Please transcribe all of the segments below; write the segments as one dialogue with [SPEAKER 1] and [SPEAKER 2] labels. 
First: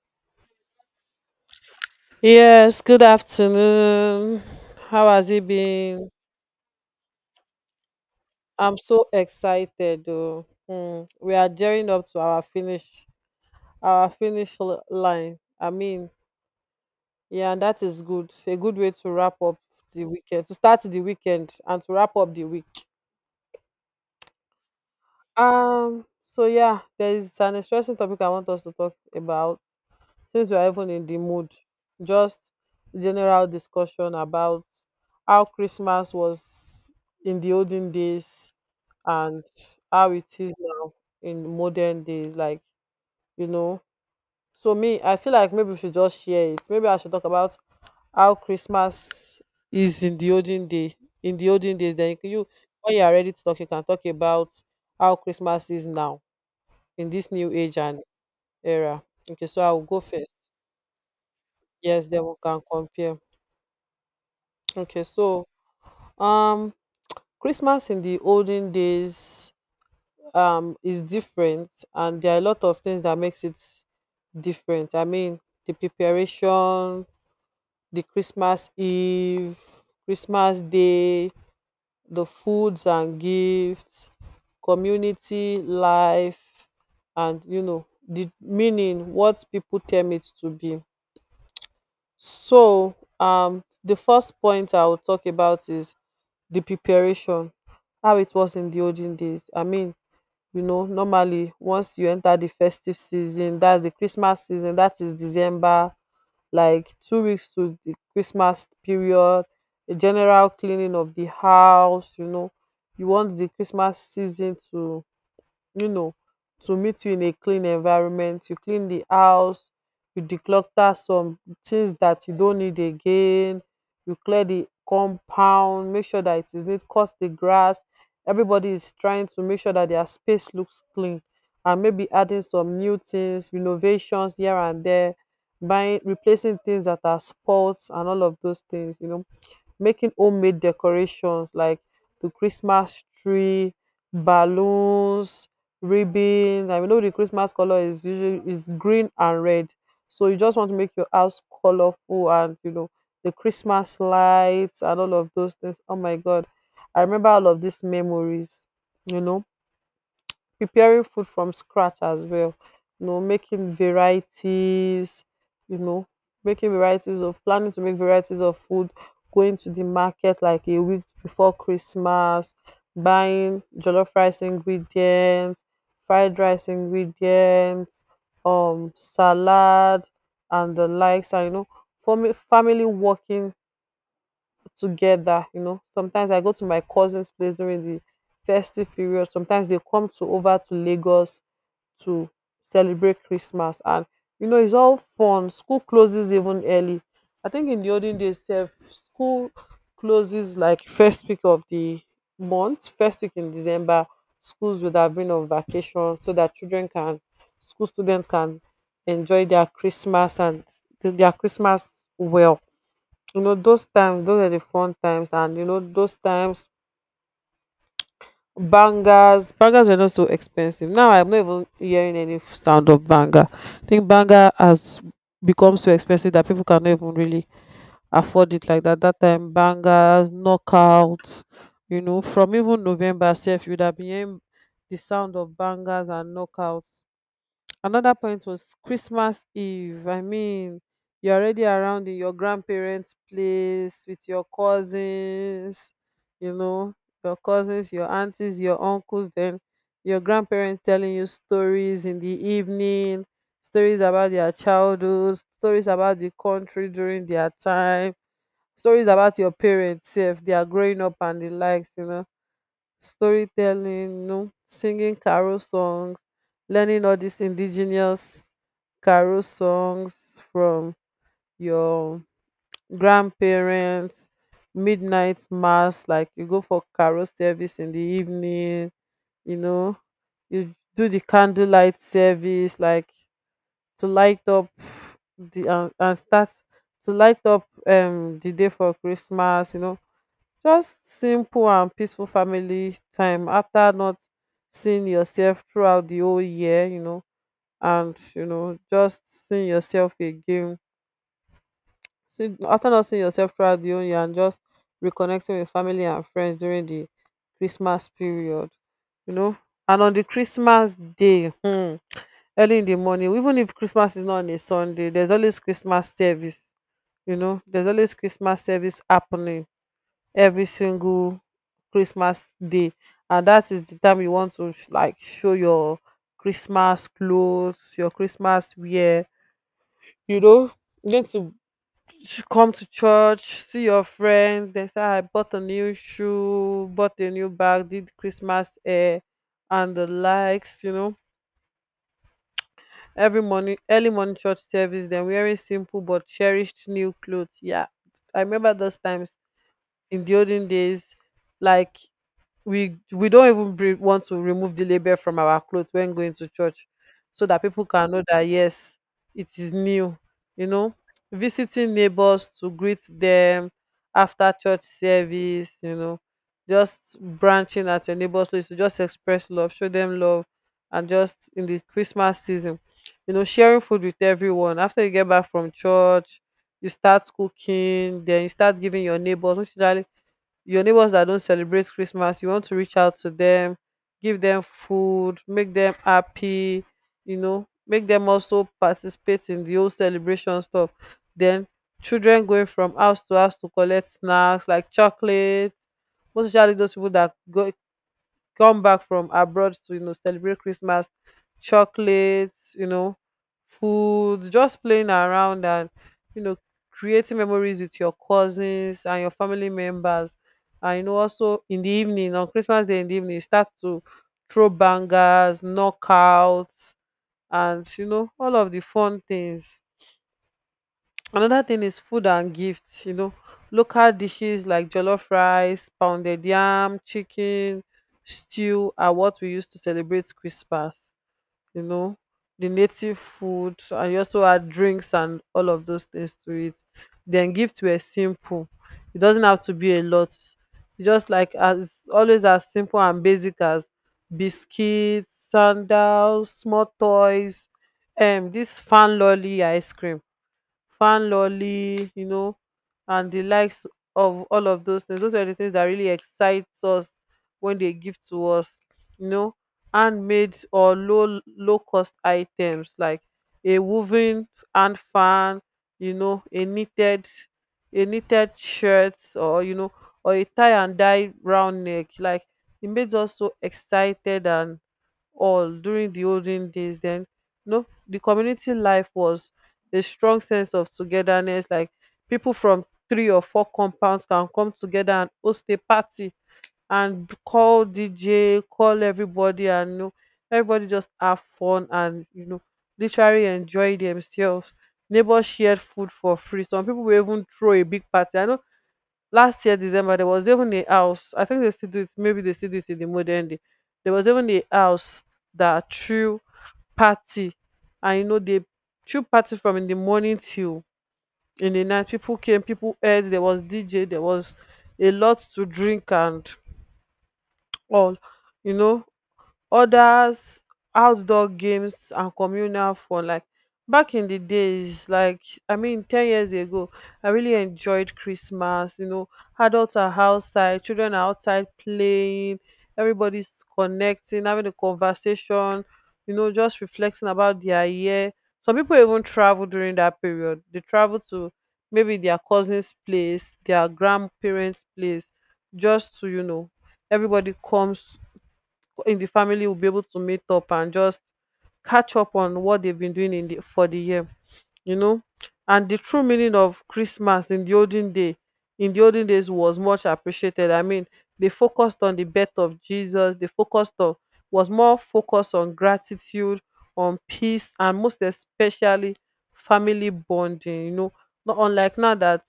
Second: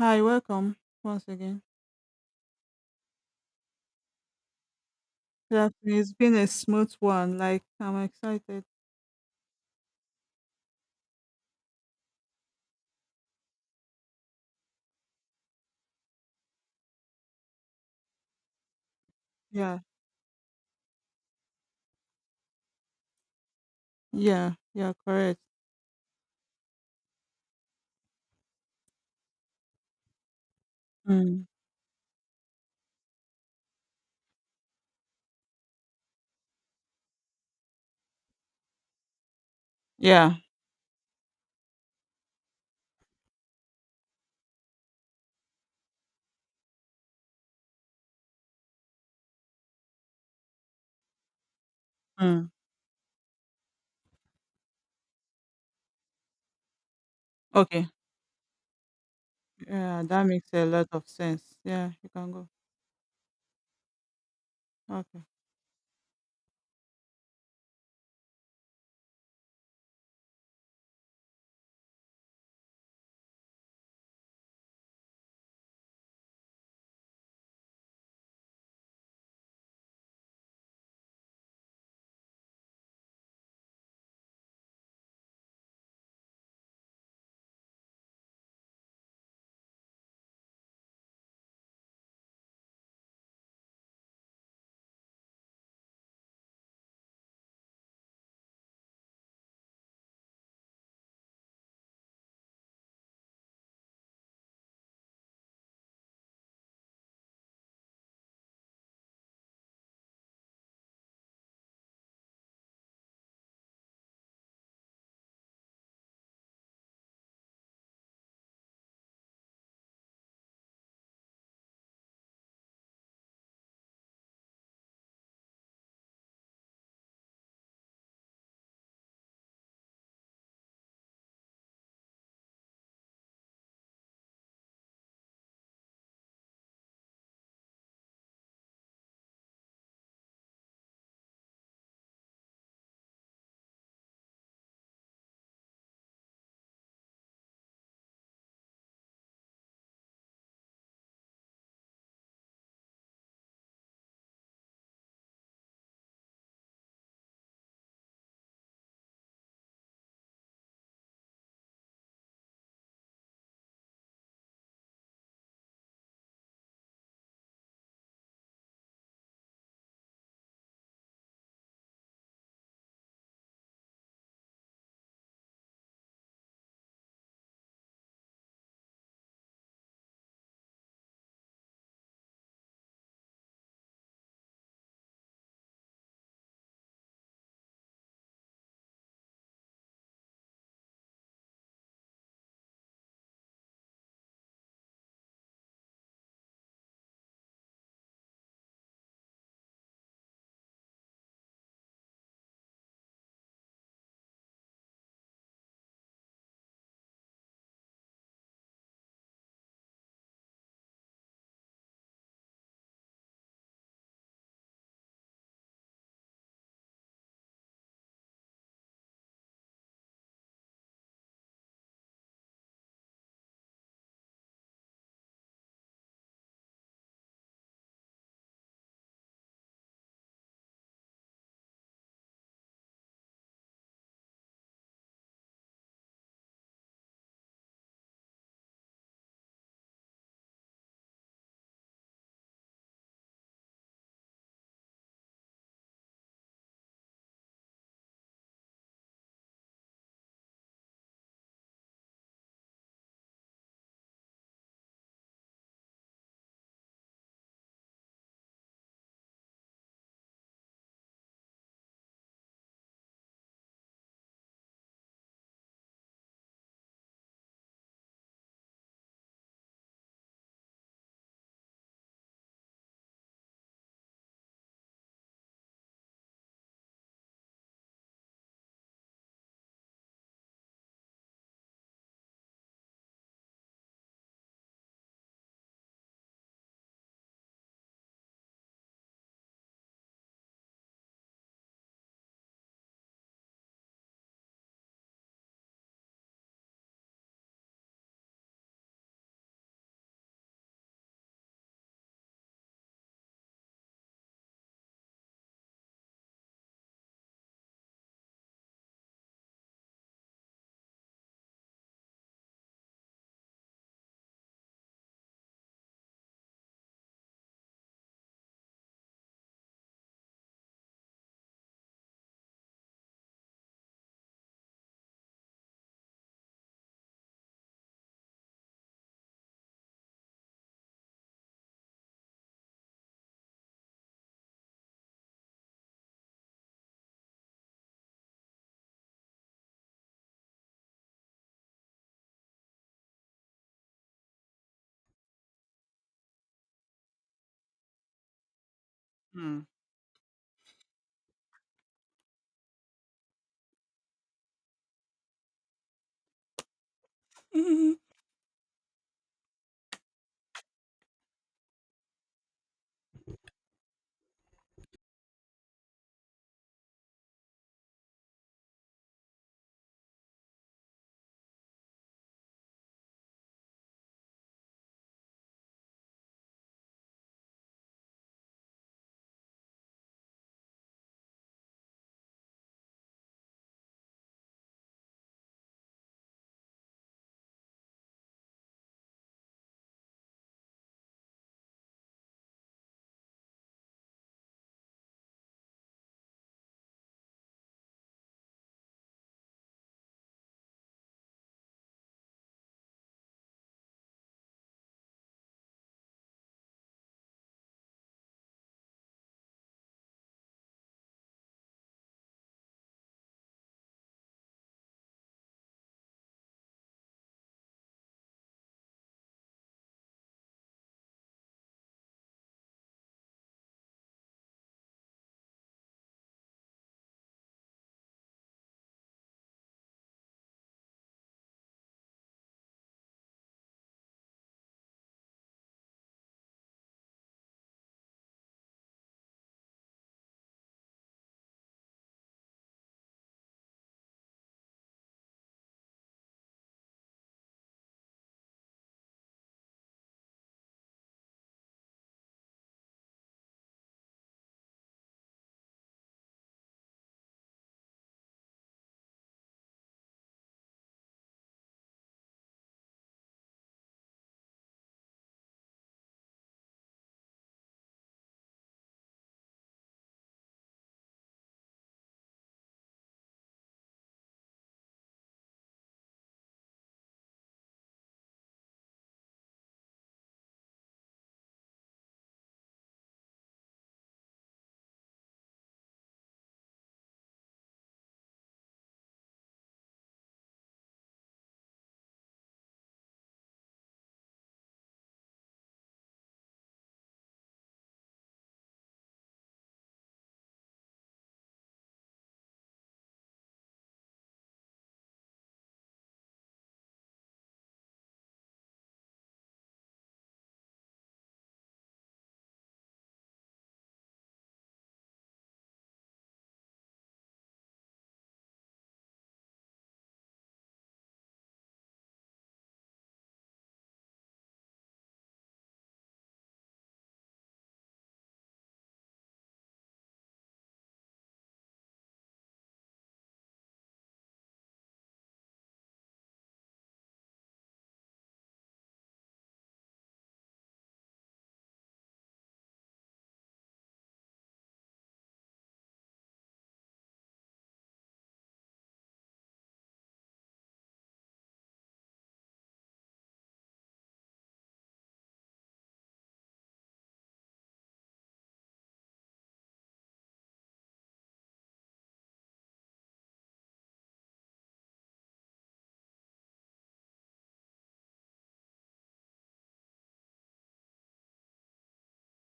[SPEAKER 1] Hi, welcome once again.
[SPEAKER 2] Yes, good afternoon. How has it
[SPEAKER 1] Good afternoon.
[SPEAKER 2] been?
[SPEAKER 1] It's been a smooth one. Like I'm excited.
[SPEAKER 2] I'm so excited though. Hmm, we are gearing up to our finish line. And that is good. A good way to wrap up
[SPEAKER 1] Yeah,
[SPEAKER 2] the weekend, to start the weekend and to wrap up the week.
[SPEAKER 1] yeah, yeah. Correct.
[SPEAKER 2] There is an interesting topic I want us to talk about, since we are even in the
[SPEAKER 1] Mm.
[SPEAKER 2] mood. Just general discussion about how Christmas was in the olden days and how it
[SPEAKER 1] Yeah.
[SPEAKER 2] is now in modern days. You know, so me, I feel like maybe we should just share it. Maybe I should talk about how Christmas is in the olden day. In the olden days, then
[SPEAKER 1] Mm.
[SPEAKER 2] when you are ready to talk, you can talk about how Christmas is now in this new age
[SPEAKER 1] Okay.
[SPEAKER 2] and era. Okay, so I will go
[SPEAKER 1] Yeah, that makes
[SPEAKER 2] first.
[SPEAKER 1] a lot of sense. Yeah,
[SPEAKER 2] Yes,
[SPEAKER 1] you
[SPEAKER 2] then
[SPEAKER 1] can
[SPEAKER 2] we
[SPEAKER 1] go.
[SPEAKER 2] can compare. Okay,
[SPEAKER 1] Okay.
[SPEAKER 2] so um Christmas in the olden days is different, and there are a lot of things that makes it different. I mean the preparation, the Christmas Eve, Christmas Day, the foods and gifts, community life, and you know the meaning what people term it to be. So the first point I will talk about is the preparation, how it was in the olden days. I mean, you know, normally once you enter the festive season, that's the Christmas season, that is December, like 2 weeks to the Christmas period, a general cleaning of the house. You want the Christmas season to, you know, to meet you in a clean environment. You clean the house, you declutter some things that you don't need again, you clear the compound, make sure that it is neat, cut the grass. Everybody is trying to make sure that their space looks clean and maybe adding some new things, renovations here and there, buying, replacing things that are spoilt and all of those things, you know, making homemade decorations like the Christmas tree, balloons, ribbons. I know the Christmas color is usually is green and red. So you just want to make your house colorful, and you know, the Christmas lights and all of those things. Oh my god. I remember all of these memories, you know, preparing food from scratch as well. You know, making varieties, you know, making varieties of, planning to make varieties of food, going to the market like a week before Christmas, buying jollof rice ingredients, fried rice ingredients, salad and the likes. And you know, family working together. You know, sometimes I go to my cousin's place during the festive period. Sometimes they come to over to Lagos to celebrate Christmas, and you know it's all fun. School closes even early. I think in the olden days, sef, school closes like first week of the month, first week in December. Schools would have been on vacation so that school students can enjoy their Christmas and their Christmas well. You know, those times, those are the fun times, and you know, those times bangers were not so expensive. Now I'm not even hearing any sound of banger. I think banger has become so expensive that people cannot even really afford it like that. That time bangers, knockouts, you know, from even November self, you'd have been hearing the sound of bangers and knockouts. Another point was Christmas Eve. I mean, you're already around in your grandparents place with your cousins, you know, your cousins, your aunties, your uncles, then your grandparents telling you stories in the evening, stories about their childhood, stories about the country during their time, stories about your parents if they are growing up and the likes, you know, storytelling, you know, singing carol songs, learning all these indigenous carol songs from your grandparents, midnight mass, like you go for carol service in the evening, you know, you do the candlelight service, like to light up the and start to light up the day for Christmas, you know, just simple and peaceful family time after not seeing yourself throughout the whole year, just seeing yourself again. See, after not seeing yourself throughout the whole year and just reconnecting with family and friends during the Christmas period, you know. And on the Christmas day, hmm, early in the morning, even if Christmas is not on a Sunday, there's always Christmas service. You know, there's always Christmas service happening every single Christmas day, and that is the time you want to like show your Christmas clothes, your Christmas wear. You know, you need to come to church, see your friends. They say I bought a new shoe, bought a new bag, did Christmas hair, and the likes. You know, every morning, early morning church service. Then wearing simple but cherished new clothes. Yeah, I remember those times
[SPEAKER 1] Mm.
[SPEAKER 2] in the olden days, like we don't even want to remove the label from our clothes when going to church so that people
[SPEAKER 1] Mhm.
[SPEAKER 2] can know that yes it is new, you know, visiting neighbors to greet them after church service, you know, just branching at your neighbors place to just express love, show them love, and just in the Christmas season, you know, sharing food with everyone after you get back from church, you start cooking, then you start giving your neighbors, which usually your neighbors that don't celebrate Christmas, you want to reach out to them, give them food, make them happy, you know, make them also participate in the whole celebration stuff. Then children going from house to house to collect snacks like chocolate, most especially those people that go come back from abroad to, you know, celebrate Christmas, chocolates, you know, food, just playing around, and you know, creating memories with your cousins and your family members. And you know also in the evening on Christmas Day, in the evening you start to throw bangers, knockouts, and you know all of the fun things. Another thing is food and gifts. You know, local dishes like jollof rice, pounded yam, chicken, stew are what we use to celebrate Christmas, you know, the native food, and you also add drinks and all of those things to it. Then gifts were simple. It doesn't have to be a lot. Just like, as always, as simple and basic as biscuits, sandals, small toys, this fan lolly ice cream, fan lolly, you know, and the likes of all of those things. Those are the things that really excites us when they give to us, you know, handmade or low cost items like a woven hand fan, you know, a knitted shirt, or you know, or a tie and dye round neck. Like it made us so excited and all during the olden days. Then, you know, the community life was a strong sense of togetherness, like people from three or four compounds can come together and host a party and call DJ, call everybody, and you know, everybody just have fun and, you know, literally enjoy themselves. Neighbors shared food for free. Some people will even throw a big party. I know last year December there was even a house. I think they still do it. Maybe they still do it in the modern day. There was even a house that threw party, and you know they threw party from in the morning till in the night. People came, people ate. There was DJ. There was a lot to drink and all. You know, others, outdoor games and communal fun, like back in the days like, I mean, 10 years ago, I really enjoyed Christmas. You know, adults are outside, children are outside playing, everybody's connecting, having a conversation, you know, just reflecting about their year. Some people even travel during that period, they travel to maybe their cousin's place, their grandparents place, just to, you know, everybody comes in the family will be able to meet up and just catch up on what they've been doing in the for the year, you know. And the true meaning of Christmas in the olden day, in the olden days was much appreciated. I mean, they focused on the birth of Jesus, they focused on, was more focused on gratitude, on peace, and most especially family bonding, you know, not unlike now that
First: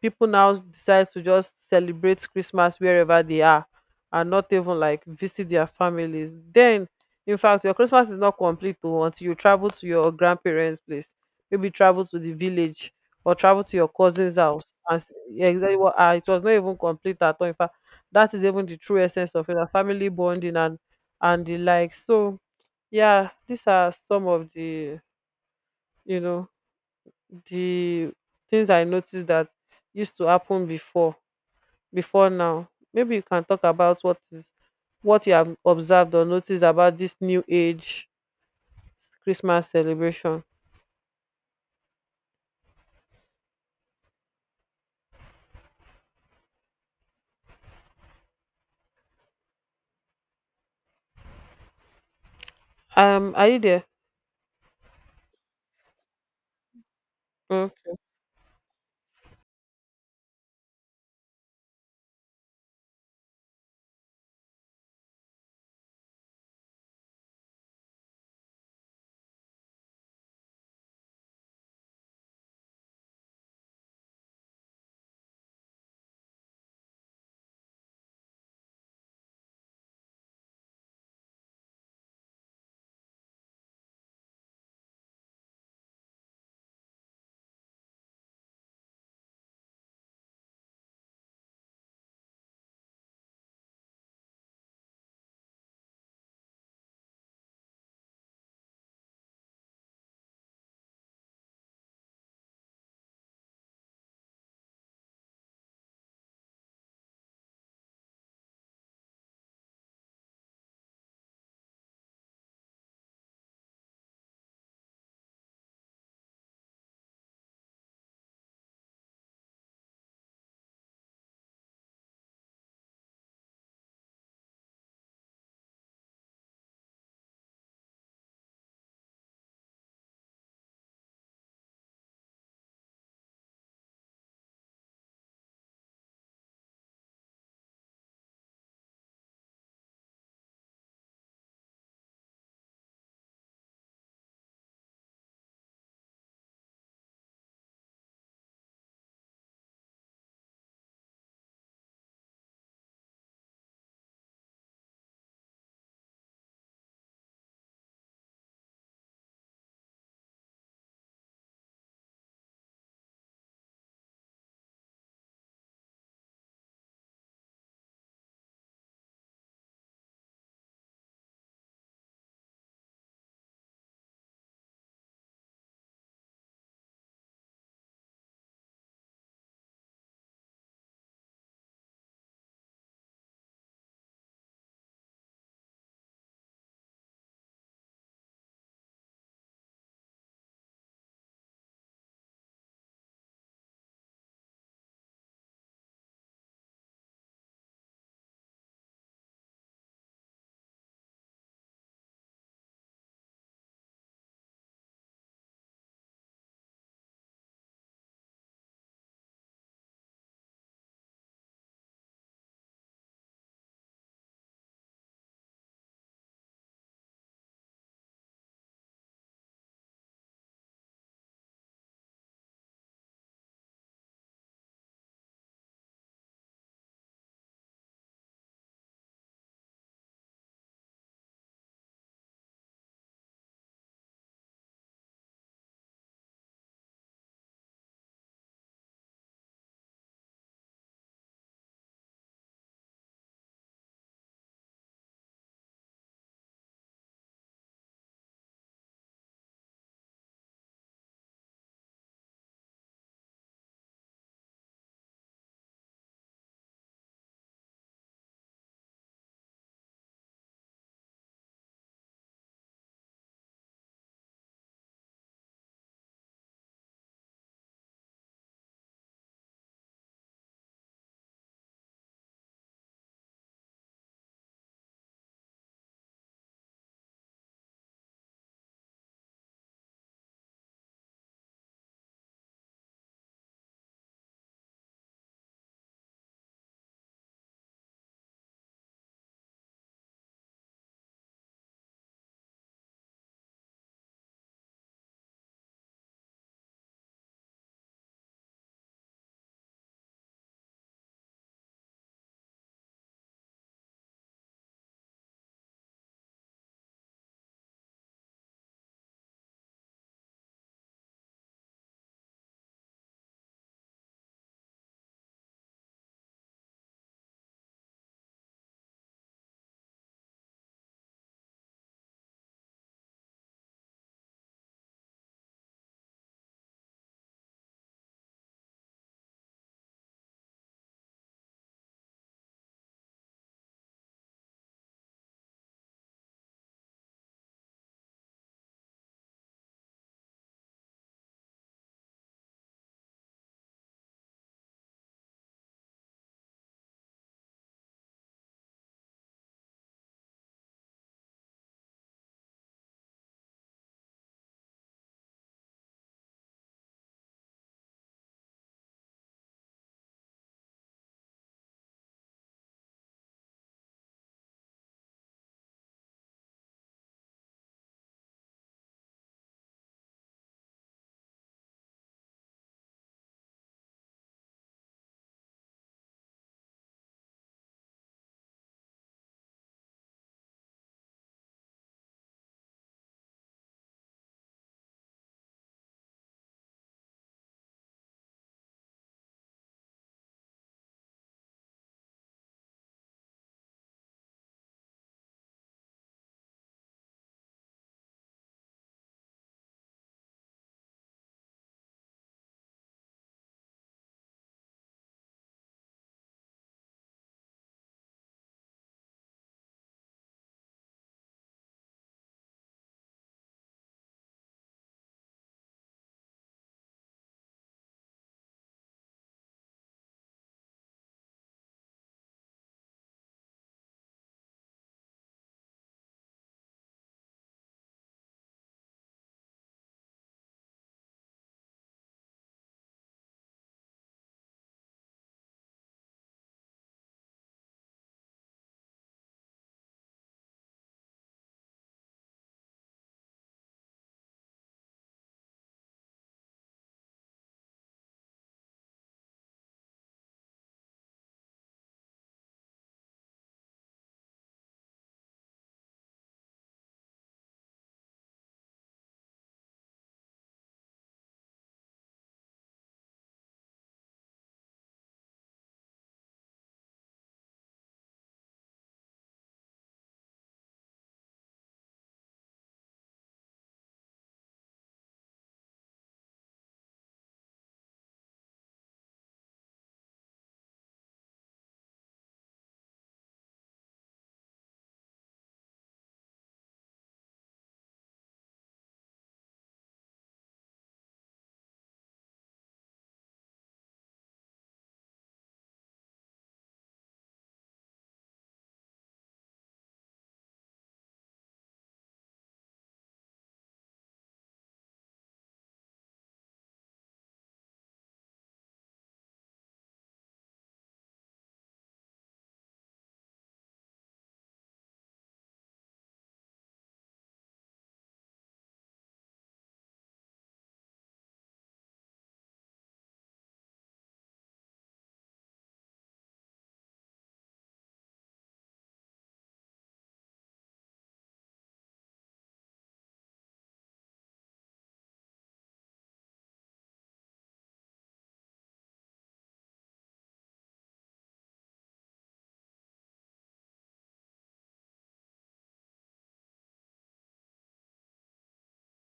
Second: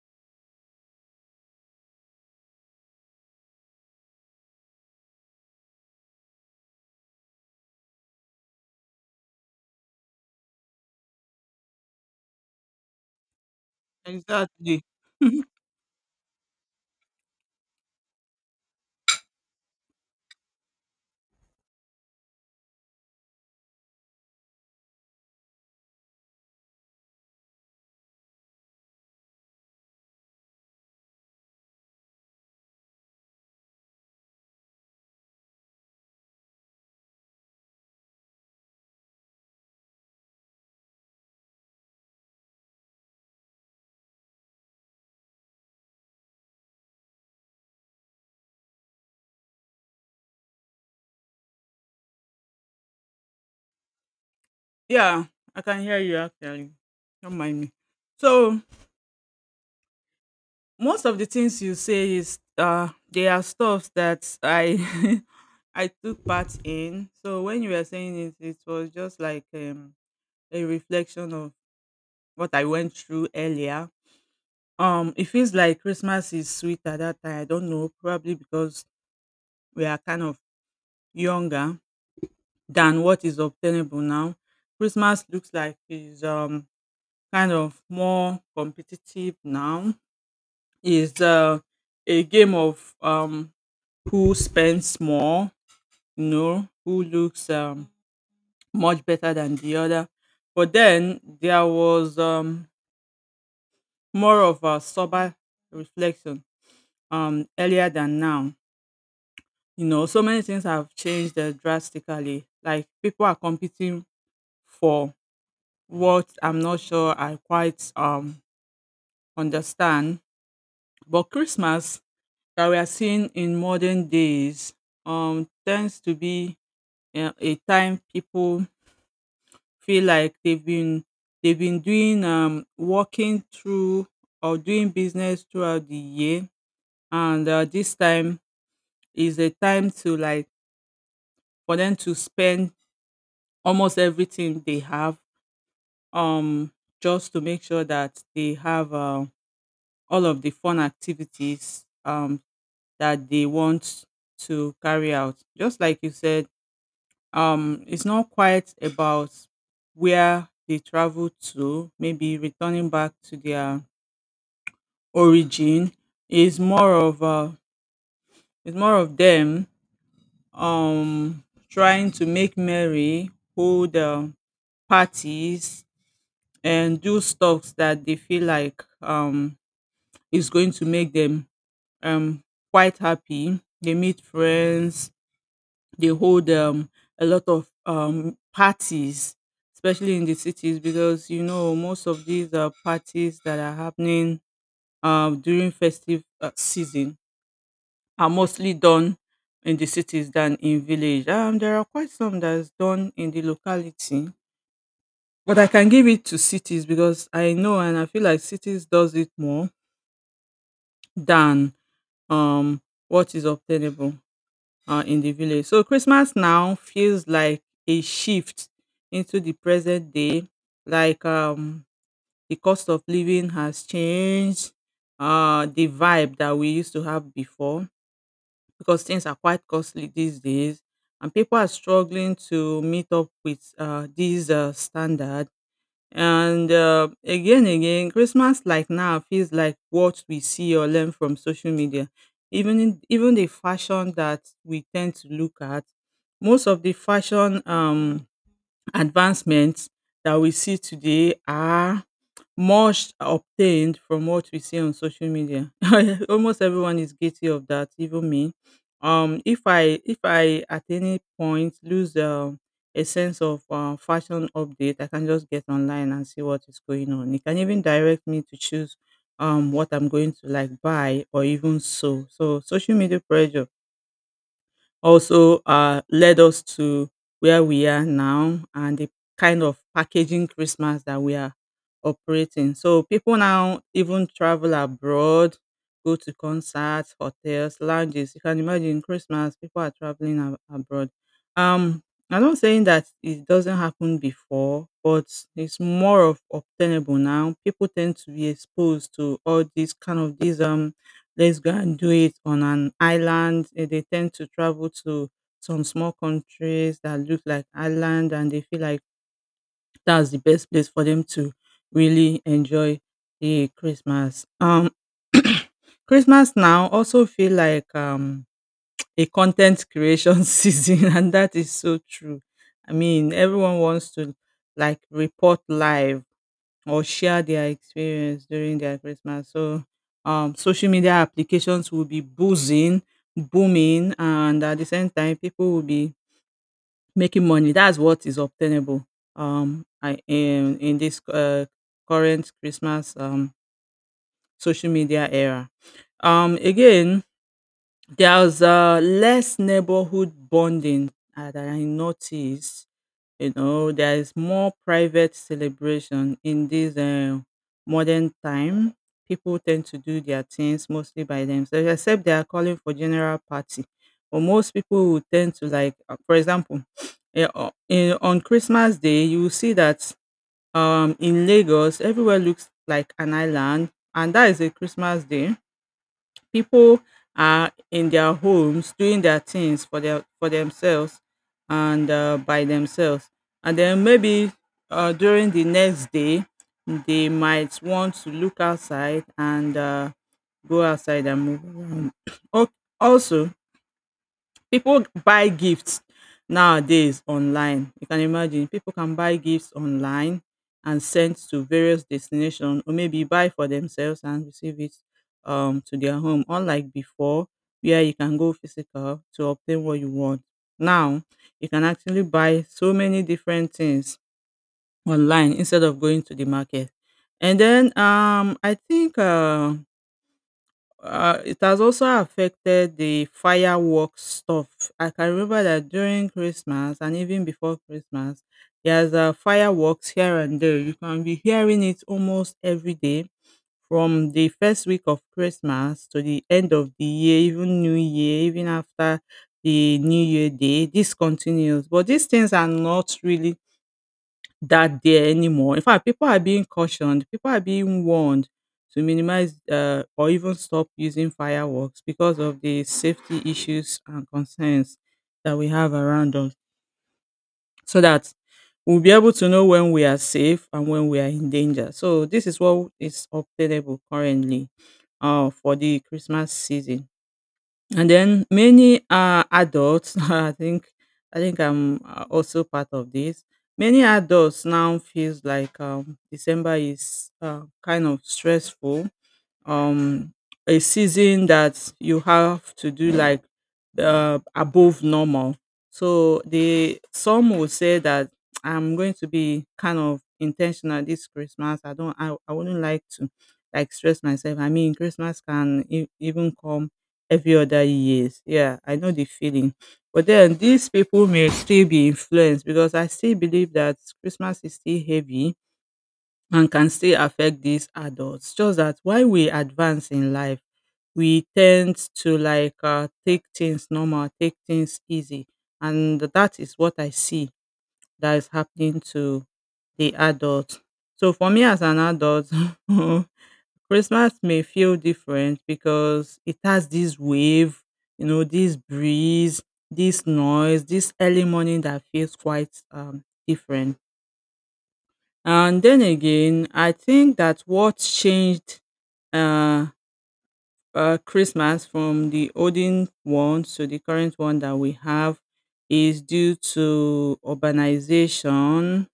[SPEAKER 2] people now decide to just celebrate Christmas wherever they are and not even like visit their families. Then, in fact, your Christmas is not complete though, until you travel to your grandparents' place, maybe travel to the village or travel to your cousin's house.
[SPEAKER 1] Exactly.
[SPEAKER 2] Yeah, exactly what, ah, it was not even complete at all. In fact, that is even the true essence of it, a family bonding and the like. So yeah, these are some of the, you know, the things I noticed that used to happen before, before now. Maybe you can talk about what you have observed or noticed about this new age Christmas celebration. Are you there?
[SPEAKER 1] Yeah, I can hear you actually. Don't mind
[SPEAKER 2] Mm.
[SPEAKER 1] me. So most of the things you say is they are stuff that I I took part in. So when you were saying it, it was just like a reflection of what I went through earlier. It feels like Christmas is sweet at that time. I don't know, probably because we are kind of younger than what is obtainable now. Christmas looks like is kind of more competitive now. Is a game of who spends more, who looks much better than the other. But then there was more of a sober reflection earlier than now. So many things have changed, drastically. Like people are competing for what I'm not sure I quite understand. But Christmas that we are seeing in modern days tends to be a time people feel like they've been doing, working through or doing business throughout the year. And this time is a time to, like, for them to spend almost everything they have, um just to make sure that they have all of the fun activities that they want to carry out. Just like you said, it's not quite about where they travel to, maybe returning back to their origin. Is more of It's more of them um trying to make merry, hold parties, and do stuffs that they feel like is going to make them um quite happy. They meet friends, they hold a lot of parties, especially in the cities. Because most of these parties that are happening during festive season are mostly done in the cities than in village. There are quite some that's done in the locality, but I can give it to cities because I know and I feel like cities does it more than um what is obtainable in the village. So Christmas now feels like a shift into the present day. Like, the cost of living has changed, the vibe that we used to have before, because things are quite costly these days and people are struggling to meet up with these standards. And, again, Christmas, like, now feels like what we see or learn from social media. Even the fashion that we tend to look at, most of the fashion, advancements that we see today are much obtained from what we see on social media. Almost everyone is guilty of that, even me. If I at any point lose a sense of fashion update, I can just get online and see what is going on. It can even direct me to choose what I'm going to, like, buy or even so. So social media pressure also led us to where we are now and the kind of packaging Christmas that we are operating. So people now even travel abroad, go to concerts, hotels, lounges. You can imagine Christmas, people are traveling abroad. Um, I'm not saying that it doesn't happen before, but it's more of obtainable now. People tend to be exposed to all these kind of these let's go and do it on an island. They tend to travel to some small countries that look like island and they feel like that's the best place for them to really enjoy the Christmas. Christmas now also feel like a content creation season, and that is so true. I mean, everyone wants to, like, report live or share their experience during their Christmas. So social media applications will be buzzing, booming, and at the same time, people will be making money. That's what is obtainable in this current Christmas, social media era. Again, there's less neighborhood bonding that I noticed. There is more private celebration in this modern time. People tend to do their things mostly by themselves, except they are calling for general party. But most people would tend to, like, for example, on Christmas Day, you will see that, in Lagos, everywhere looks like an island, and that is a Christmas day. People are in their homes doing their things for themselves and by themselves, and then maybe during the next day they might want to look outside and go outside and move around. Al- Also, people buy gifts nowadays online. You can imagine people can buy gifts online and send to various destinations or maybe buy for themselves and receive it, to their home. Unlike before, where you can go physical to obtain what you want. Now, you can actually buy so many different things online instead of going to the market. And then, I think, it has also affected the fireworks stuff. I can remember that during Christmas and even before Christmas, there's fireworks here and there. You can be hearing it almost every day from the first week of Christmas to the end of the year, even New Year, even after the New Year Day. This continues, but these things are not really that day anymore. In fact, people are being cautioned, people are being warned to minimize, or even stop using fireworks, because of the safety issues and concerns that we have around us, so that we'll be able to know when we are safe and when we are in danger. So, this is what is obtainable currently, for the Christmas season. And then many, adults, I think I'm, also part of this. Many adults now feels like, December is, kind of stressful, um a season that you have to do, like, above normal. So the some will say that I'm going to be kind of intentional this Christmas. I don't I wouldn't like to, like, stress myself. I mean Christmas can even come every other years. Yeah, I know the feeling. But then these people may still be influenced, because I still believe that Christmas is still heavy and can still affect these adults. Just that while we advance in life, we tend to, like, take things normal, take things easy, and that is what I see that is happening to the adults. So for me as an adult, Christmas may feel different because it has this wave, this breeze, this noise, this early morning that feels quite, different. And then again, I think that what changed, uh, Christmas from the olden one to the current one that we have is due to urbanization.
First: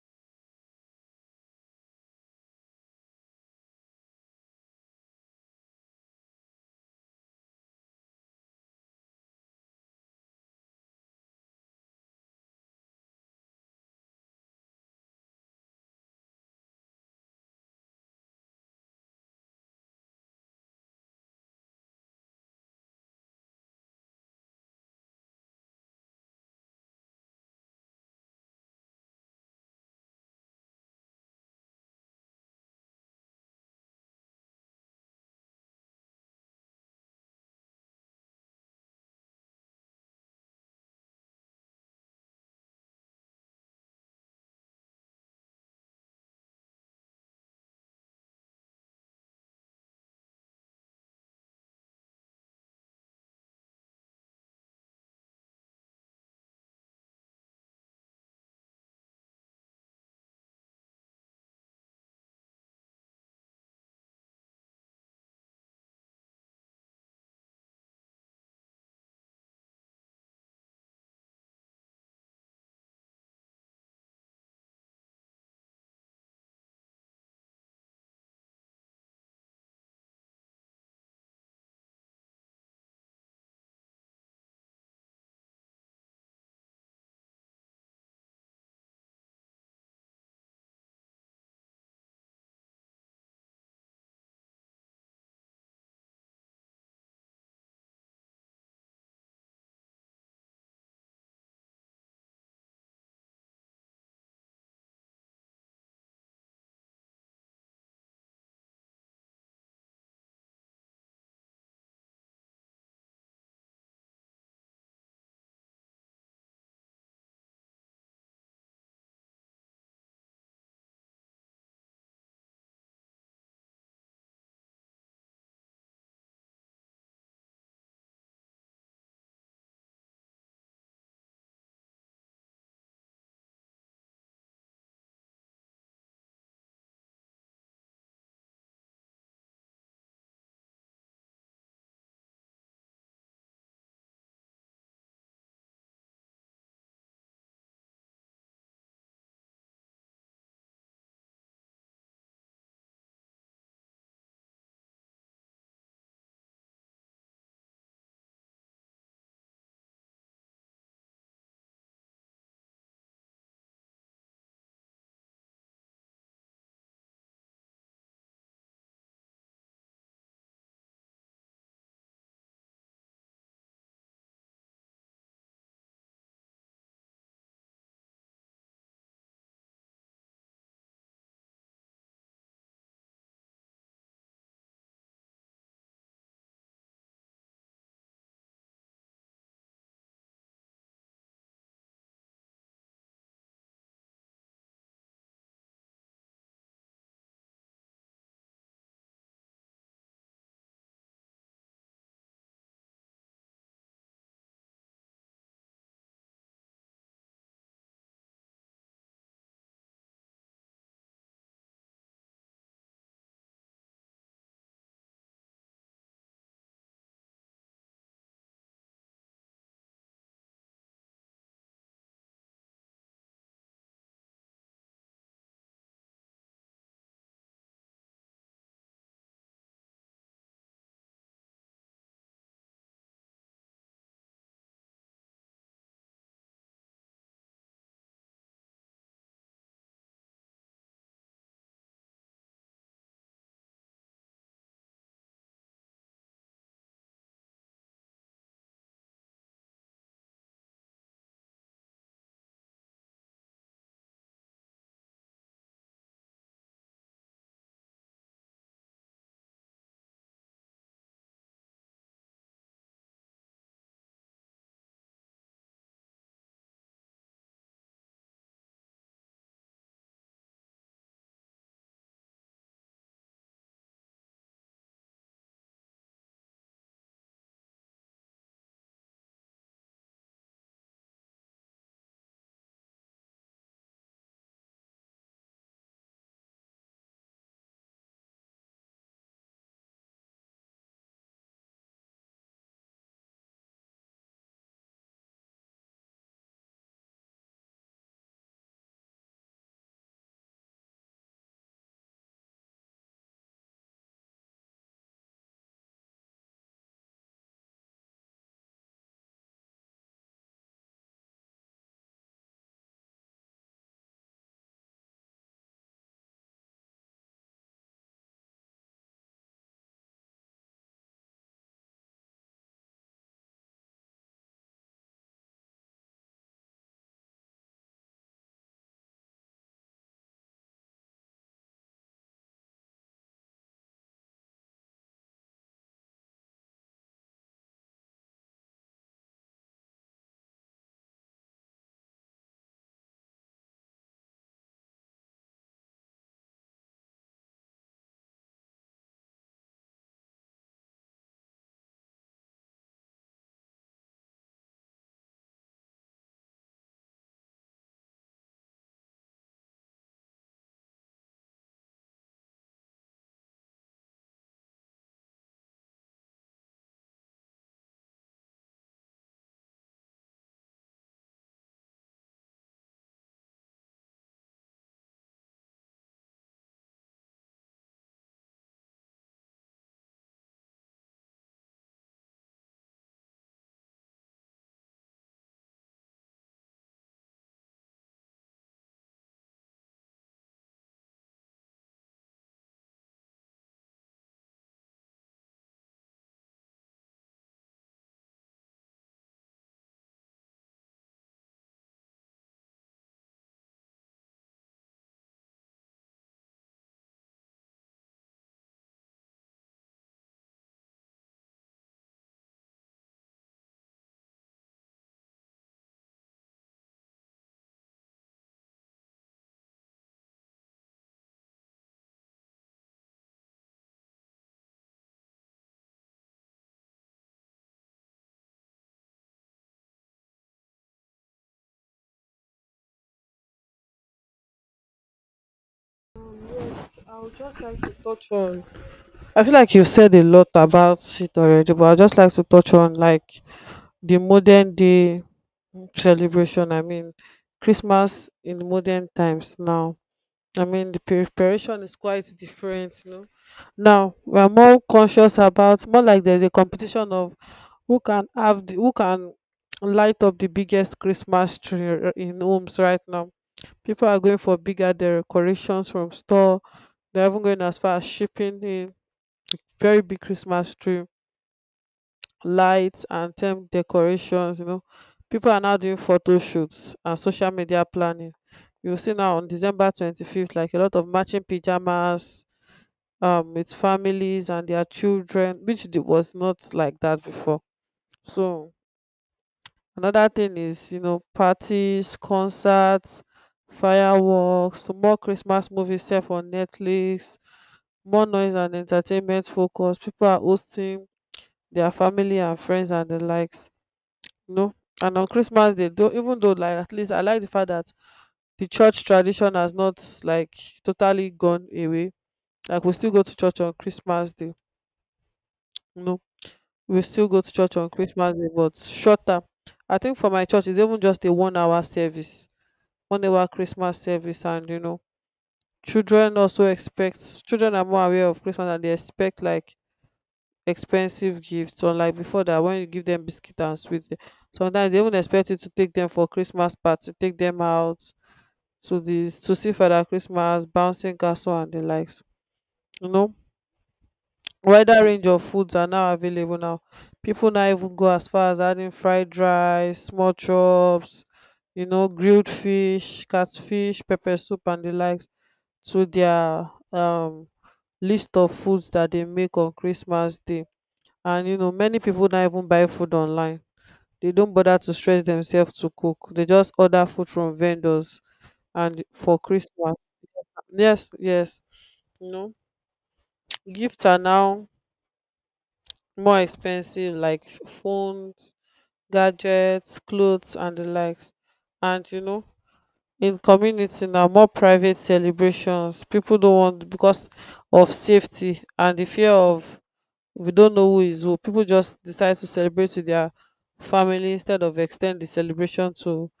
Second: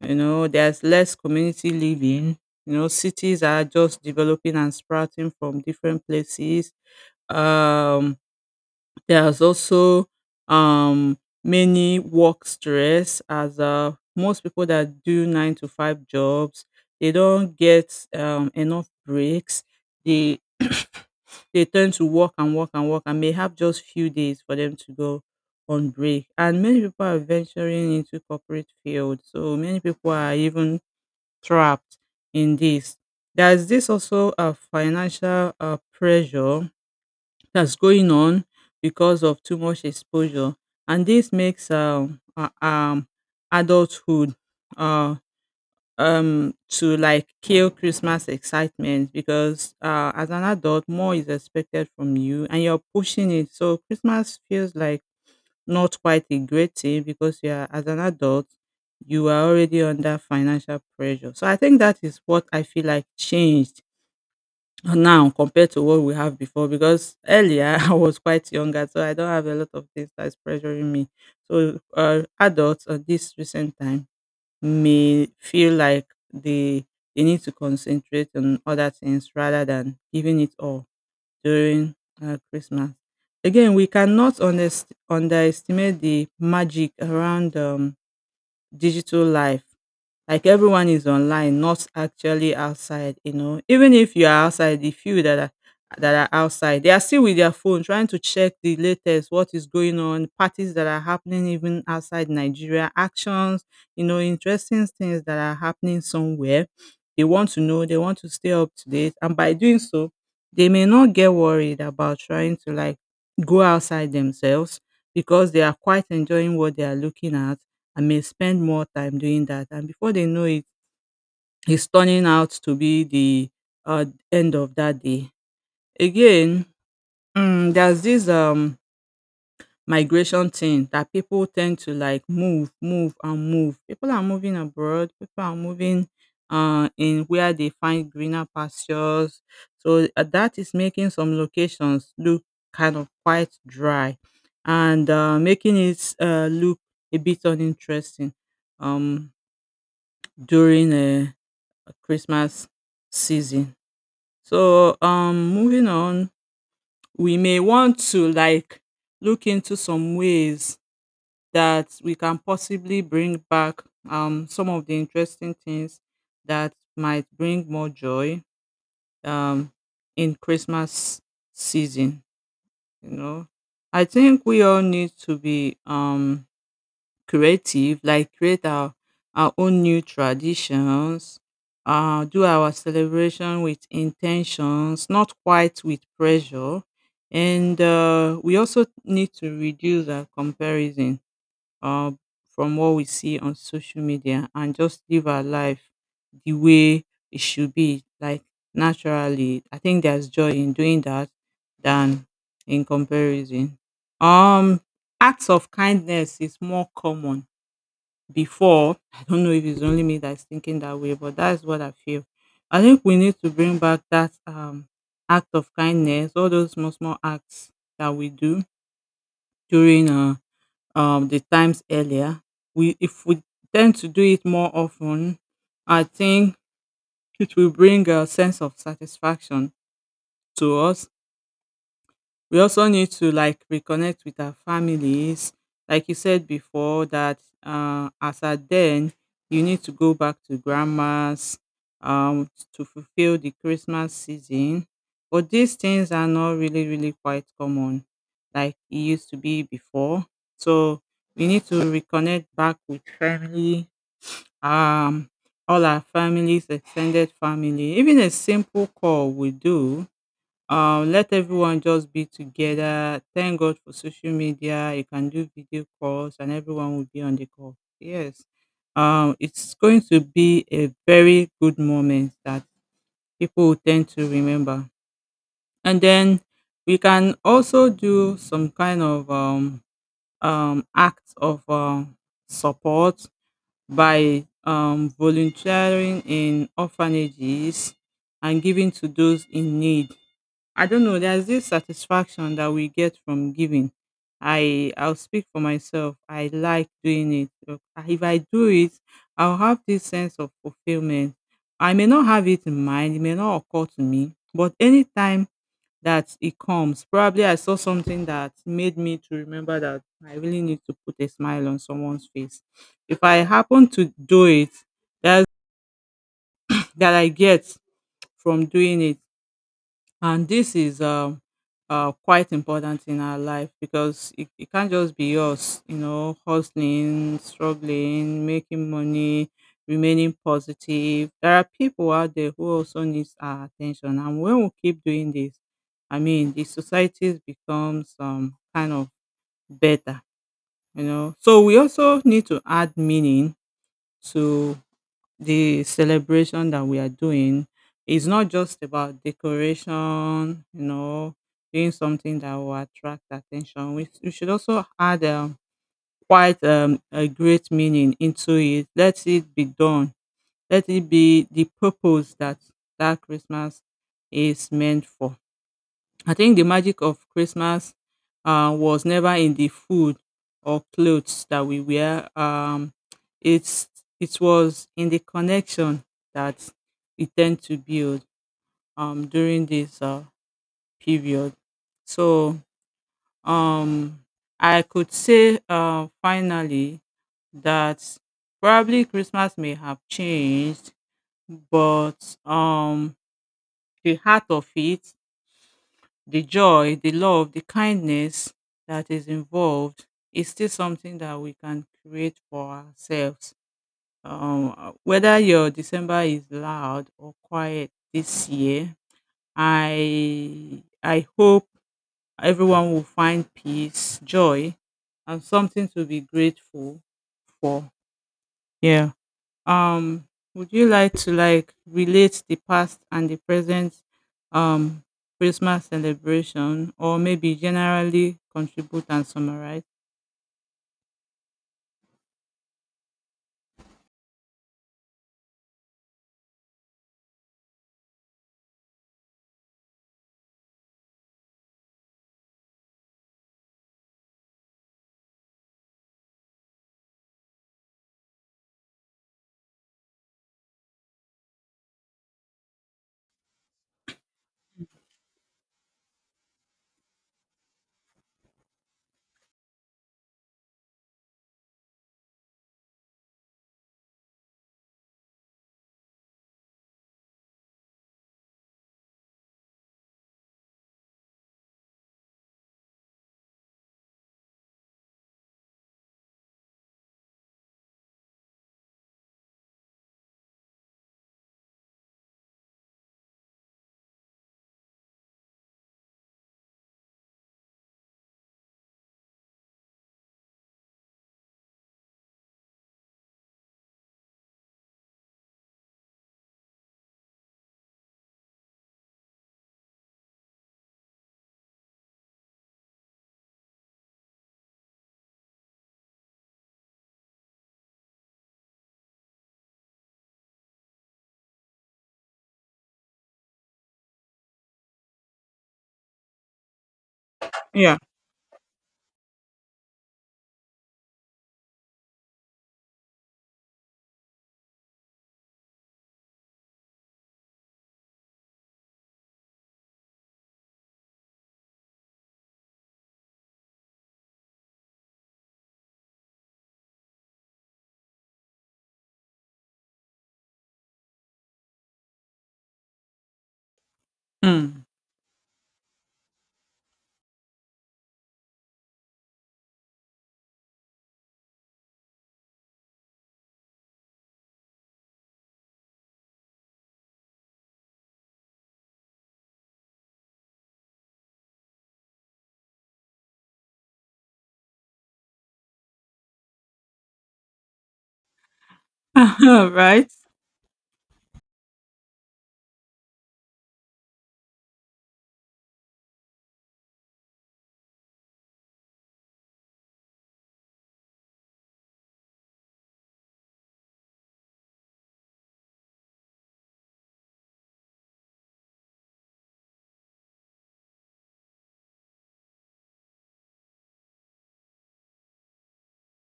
[SPEAKER 1] There's less community living. Cities are just developing and sprouting from different places. Um, there's also um many work stress, as most people that do 9-to-5 jobs, they don't get enough breaks. They they tend to work and work and work and may have just few days for them to go on break. And many people are venturing into corporate field. So many people are even trapped in this. There's this also a financial, pressure that's going on because of too much exposure, and this makes, adulthood, uh to like kill Christmas excitement. Because as an adult, more is expected from you and you're pushing it. So Christmas feels like not quite a great thing because you're as an adult you are already under financial pressure. So I think that is what I feel like changed now compared to what we have before, because earlier I was quite younger, so I don't have a lot of things that is pressuring me. So adults at this recent time may feel like they they need to concentrate on other things rather than giving it all during, Christmas. Again, we cannot underestimate the magic around digital life, like everyone is online, not actually outside, you know, even if you are outside, the few that are outside, they are still with their phone trying to check the latest, what is going on, parties that are happening even outside Nigeria, actions, you know, interesting things that are happening somewhere. They want to know, they want to stay up to date, and by doing so they may not get worried about trying to, like, go outside themselves because they are quite enjoying what they are looking at. I may spend more time doing that. And before they know it, it's turning out to be the uh, end of that day. Again, there's this migration thing that people tend to, like, move, move, and move. People are moving abroad. People are moving in where they find greener pastures. So, that is making some locations look kind of quite dry, and making it, look a bit uninteresting. Um, during a Christmas season. So, moving on, we may want to, like, look into some ways that we can possibly bring back some of the interesting things that might bring more joy um in Christmas season, you know. I think we all need to be creative, like create our own new traditions, do our celebration with intentions, not quite with pressure. And we also need to reduce our comparison uh, from what we see on social media and just live our life the way it should be, like, naturally. I think there's joy in doing that than in comparison. Um, acts of kindness is more common before. I don't know if it's only me that's thinking that way, but that's what I feel. I think we need to bring back that act of kindness, all those small, small acts that we do during the times earlier. We If we tend to do it more often, I think it will bring a sense of satisfaction to us. We also need to, like, reconnect with our families, like you said before, that as at then you need to go back to grandma's, to fulfill the Christmas season. But these things are not really, really quite common like it used to be before. So we need to reconnect back with family, um all our families, extended family. Even a simple call we do, let everyone just be together. Thank God for social media, you can do video calls and everyone will be on the call, yes. It's going to be a very good moment that people will tend to remember. And then we can also do some kind of act of support by volunteering in orphanages and giving to those in need. I don't know. There's this satisfaction that we get from giving. I'll speak for myself. I like doing it. If I do it, I'll have this sense of fulfillment. I may not have it in mind. It may not occur to me, but anytime that it comes, probably I saw something that made me to remember that I really need to put a smile on someone's face. If I happen to do it, that's that I get from doing it. And this is quite important in our life, because it can't just be us, you know, hustling, struggling, making money, remaining positive. There are people out there who also needs our attention, and when we keep doing this, I mean, the society becomes kind of better, you know. So we also need to add meaning to the celebration that we are doing. Is not just about decoration, you know, doing something that will attract attention. We should also add quite a great meaning into it. Let it be done. Let it be the purpose that Christmas is meant for. I think the magic of Christmas was never in the food or clothes that we wear. It's it was in the connection that we tend to build during this period. So um, I could say, finally, that probably Christmas may have changed, but the heart of it, the joy, the love, the kindness that is involved is still something that we can create for ourselves. Whether your December is loud or quiet this year, I hope everyone will find peace, joy, and something to be grateful for. Yeah. Um, would you like to, like, relate the past and the present um Christmas celebration, or maybe generally contribute and summarize?
[SPEAKER 2] I would just like to touch on. I feel like you've said a lot about it already, but I'd just like to touch on like the modern day celebration. I mean, Christmas in modern times now. I mean, the preparation is quite different. Now we are more conscious about, more like, there's a competition of who can light up the biggest Christmas tree in homes right now. People are going for bigger decorations from store. They're even going as far as shipping a very big Christmas tree lights and term decorations. People are now doing photo shoots and social media planning. You see, now on December 25th, like a lot of matching pajamas with families and their children, which was not like that before. So another thing is, parties, concerts, fireworks, more Christmas movies sef on Netflix, more noise and entertainment focus. People are hosting their family and friends and the likes. No, and on Christmas Day though, even though like at least I like the fact that the church tradition has not like totally gone away, like we still go to church on Christmas Day. No, we still go to church on
[SPEAKER 1] Yeah.
[SPEAKER 2] Christmas Day but shorter. I think for my church it's even just a 1 hour service, 1 hour Christmas service. And you know children also expect children are more aware of Christmas and they expect like expensive gifts, unlike before that when you give them biscuit and sweets, sometimes they even expect you to take them for Christmas party, take them out to see Father Christmas, bouncing castle and the likes. You know,
[SPEAKER 1] Mm.
[SPEAKER 2] Wider range of foods are now available now. People now even go as far as adding fried rice, small chops, grilled fish, catfish, pepper soup and the likes to their list of foods that they make on Christmas Day. And many people now even buy food online. They don't bother to stress themselves to cook. They just order food from vendors and for Christmas.
[SPEAKER 1] Right.
[SPEAKER 2] Yes, yes. No, gifts are now more expensive, like phones, gadgets, clothes, and the likes. And in community now, more private celebrations. People don't want because of safety and the fear of, we don't know who is who. People just decide to celebrate with their family instead of extend the celebration to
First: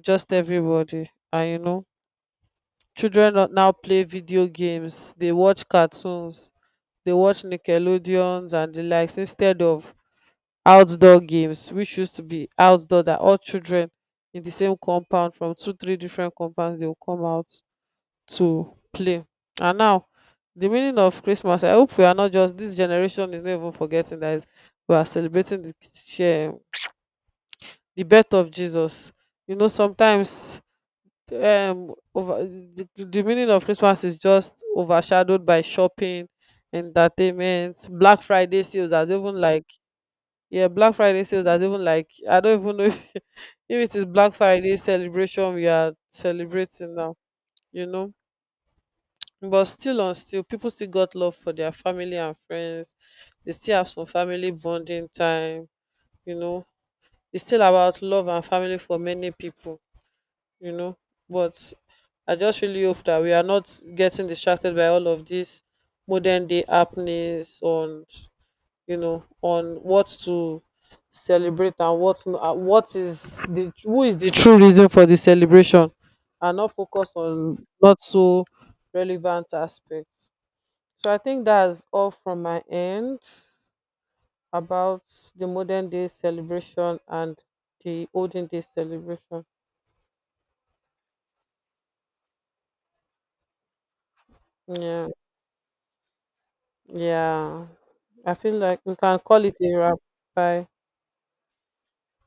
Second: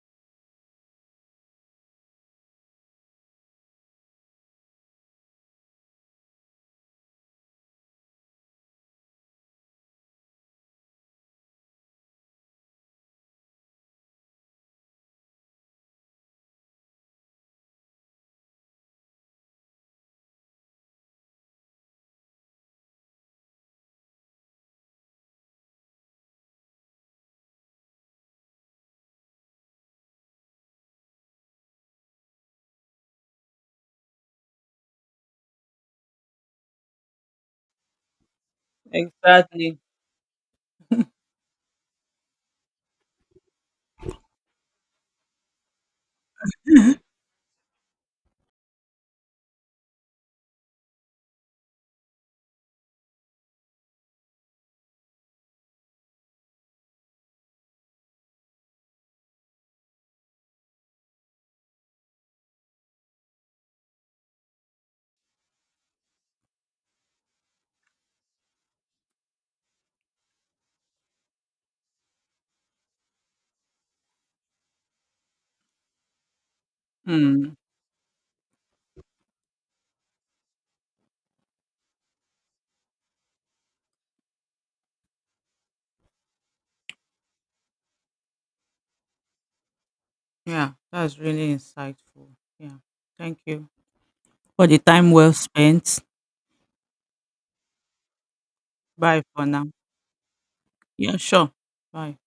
[SPEAKER 2] just everybody. And children now play video games. They watch cartoons, they watch Nickelodeons and the likes instead of outdoor games, which used to be outdoor that all children in the same compound from two, three different compounds they will come out to play. And now, the meaning of Christmas, I hope we are not just, this generation is not even forgetting that we are celebrating the birth of Jesus. Sometimes the meaning of Christmas is just overshadowed by shopping, entertainment, black Friday sales, as even like,
[SPEAKER 1] Exactly.
[SPEAKER 2] yeah, black Friday sales as even like, I don't even know if, if it is black Friday celebration we are celebrating now, you know but still on still people still got love for their family and friends. They still have some family bonding time you know it's still about love and family for many people you know. But I just really hope that we are not getting distracted by all of these modern day happenings on what to celebrate and what is the who is the true reason for the celebration, and not focus
[SPEAKER 1] Hmm.
[SPEAKER 2] on not so relevant aspects. So I think that's all from my end about the modern day celebration and the olden day celebration.
[SPEAKER 1] Yeah, that's really insightful. Yeah. Thank you for the
[SPEAKER 2] Yeah.
[SPEAKER 1] time well spent.
[SPEAKER 2] Yeah. I feel like we can
[SPEAKER 1] Bye
[SPEAKER 2] call
[SPEAKER 1] for
[SPEAKER 2] it
[SPEAKER 1] now.
[SPEAKER 2] a wrap. Bye.
[SPEAKER 1] Yeah, sure. Bye.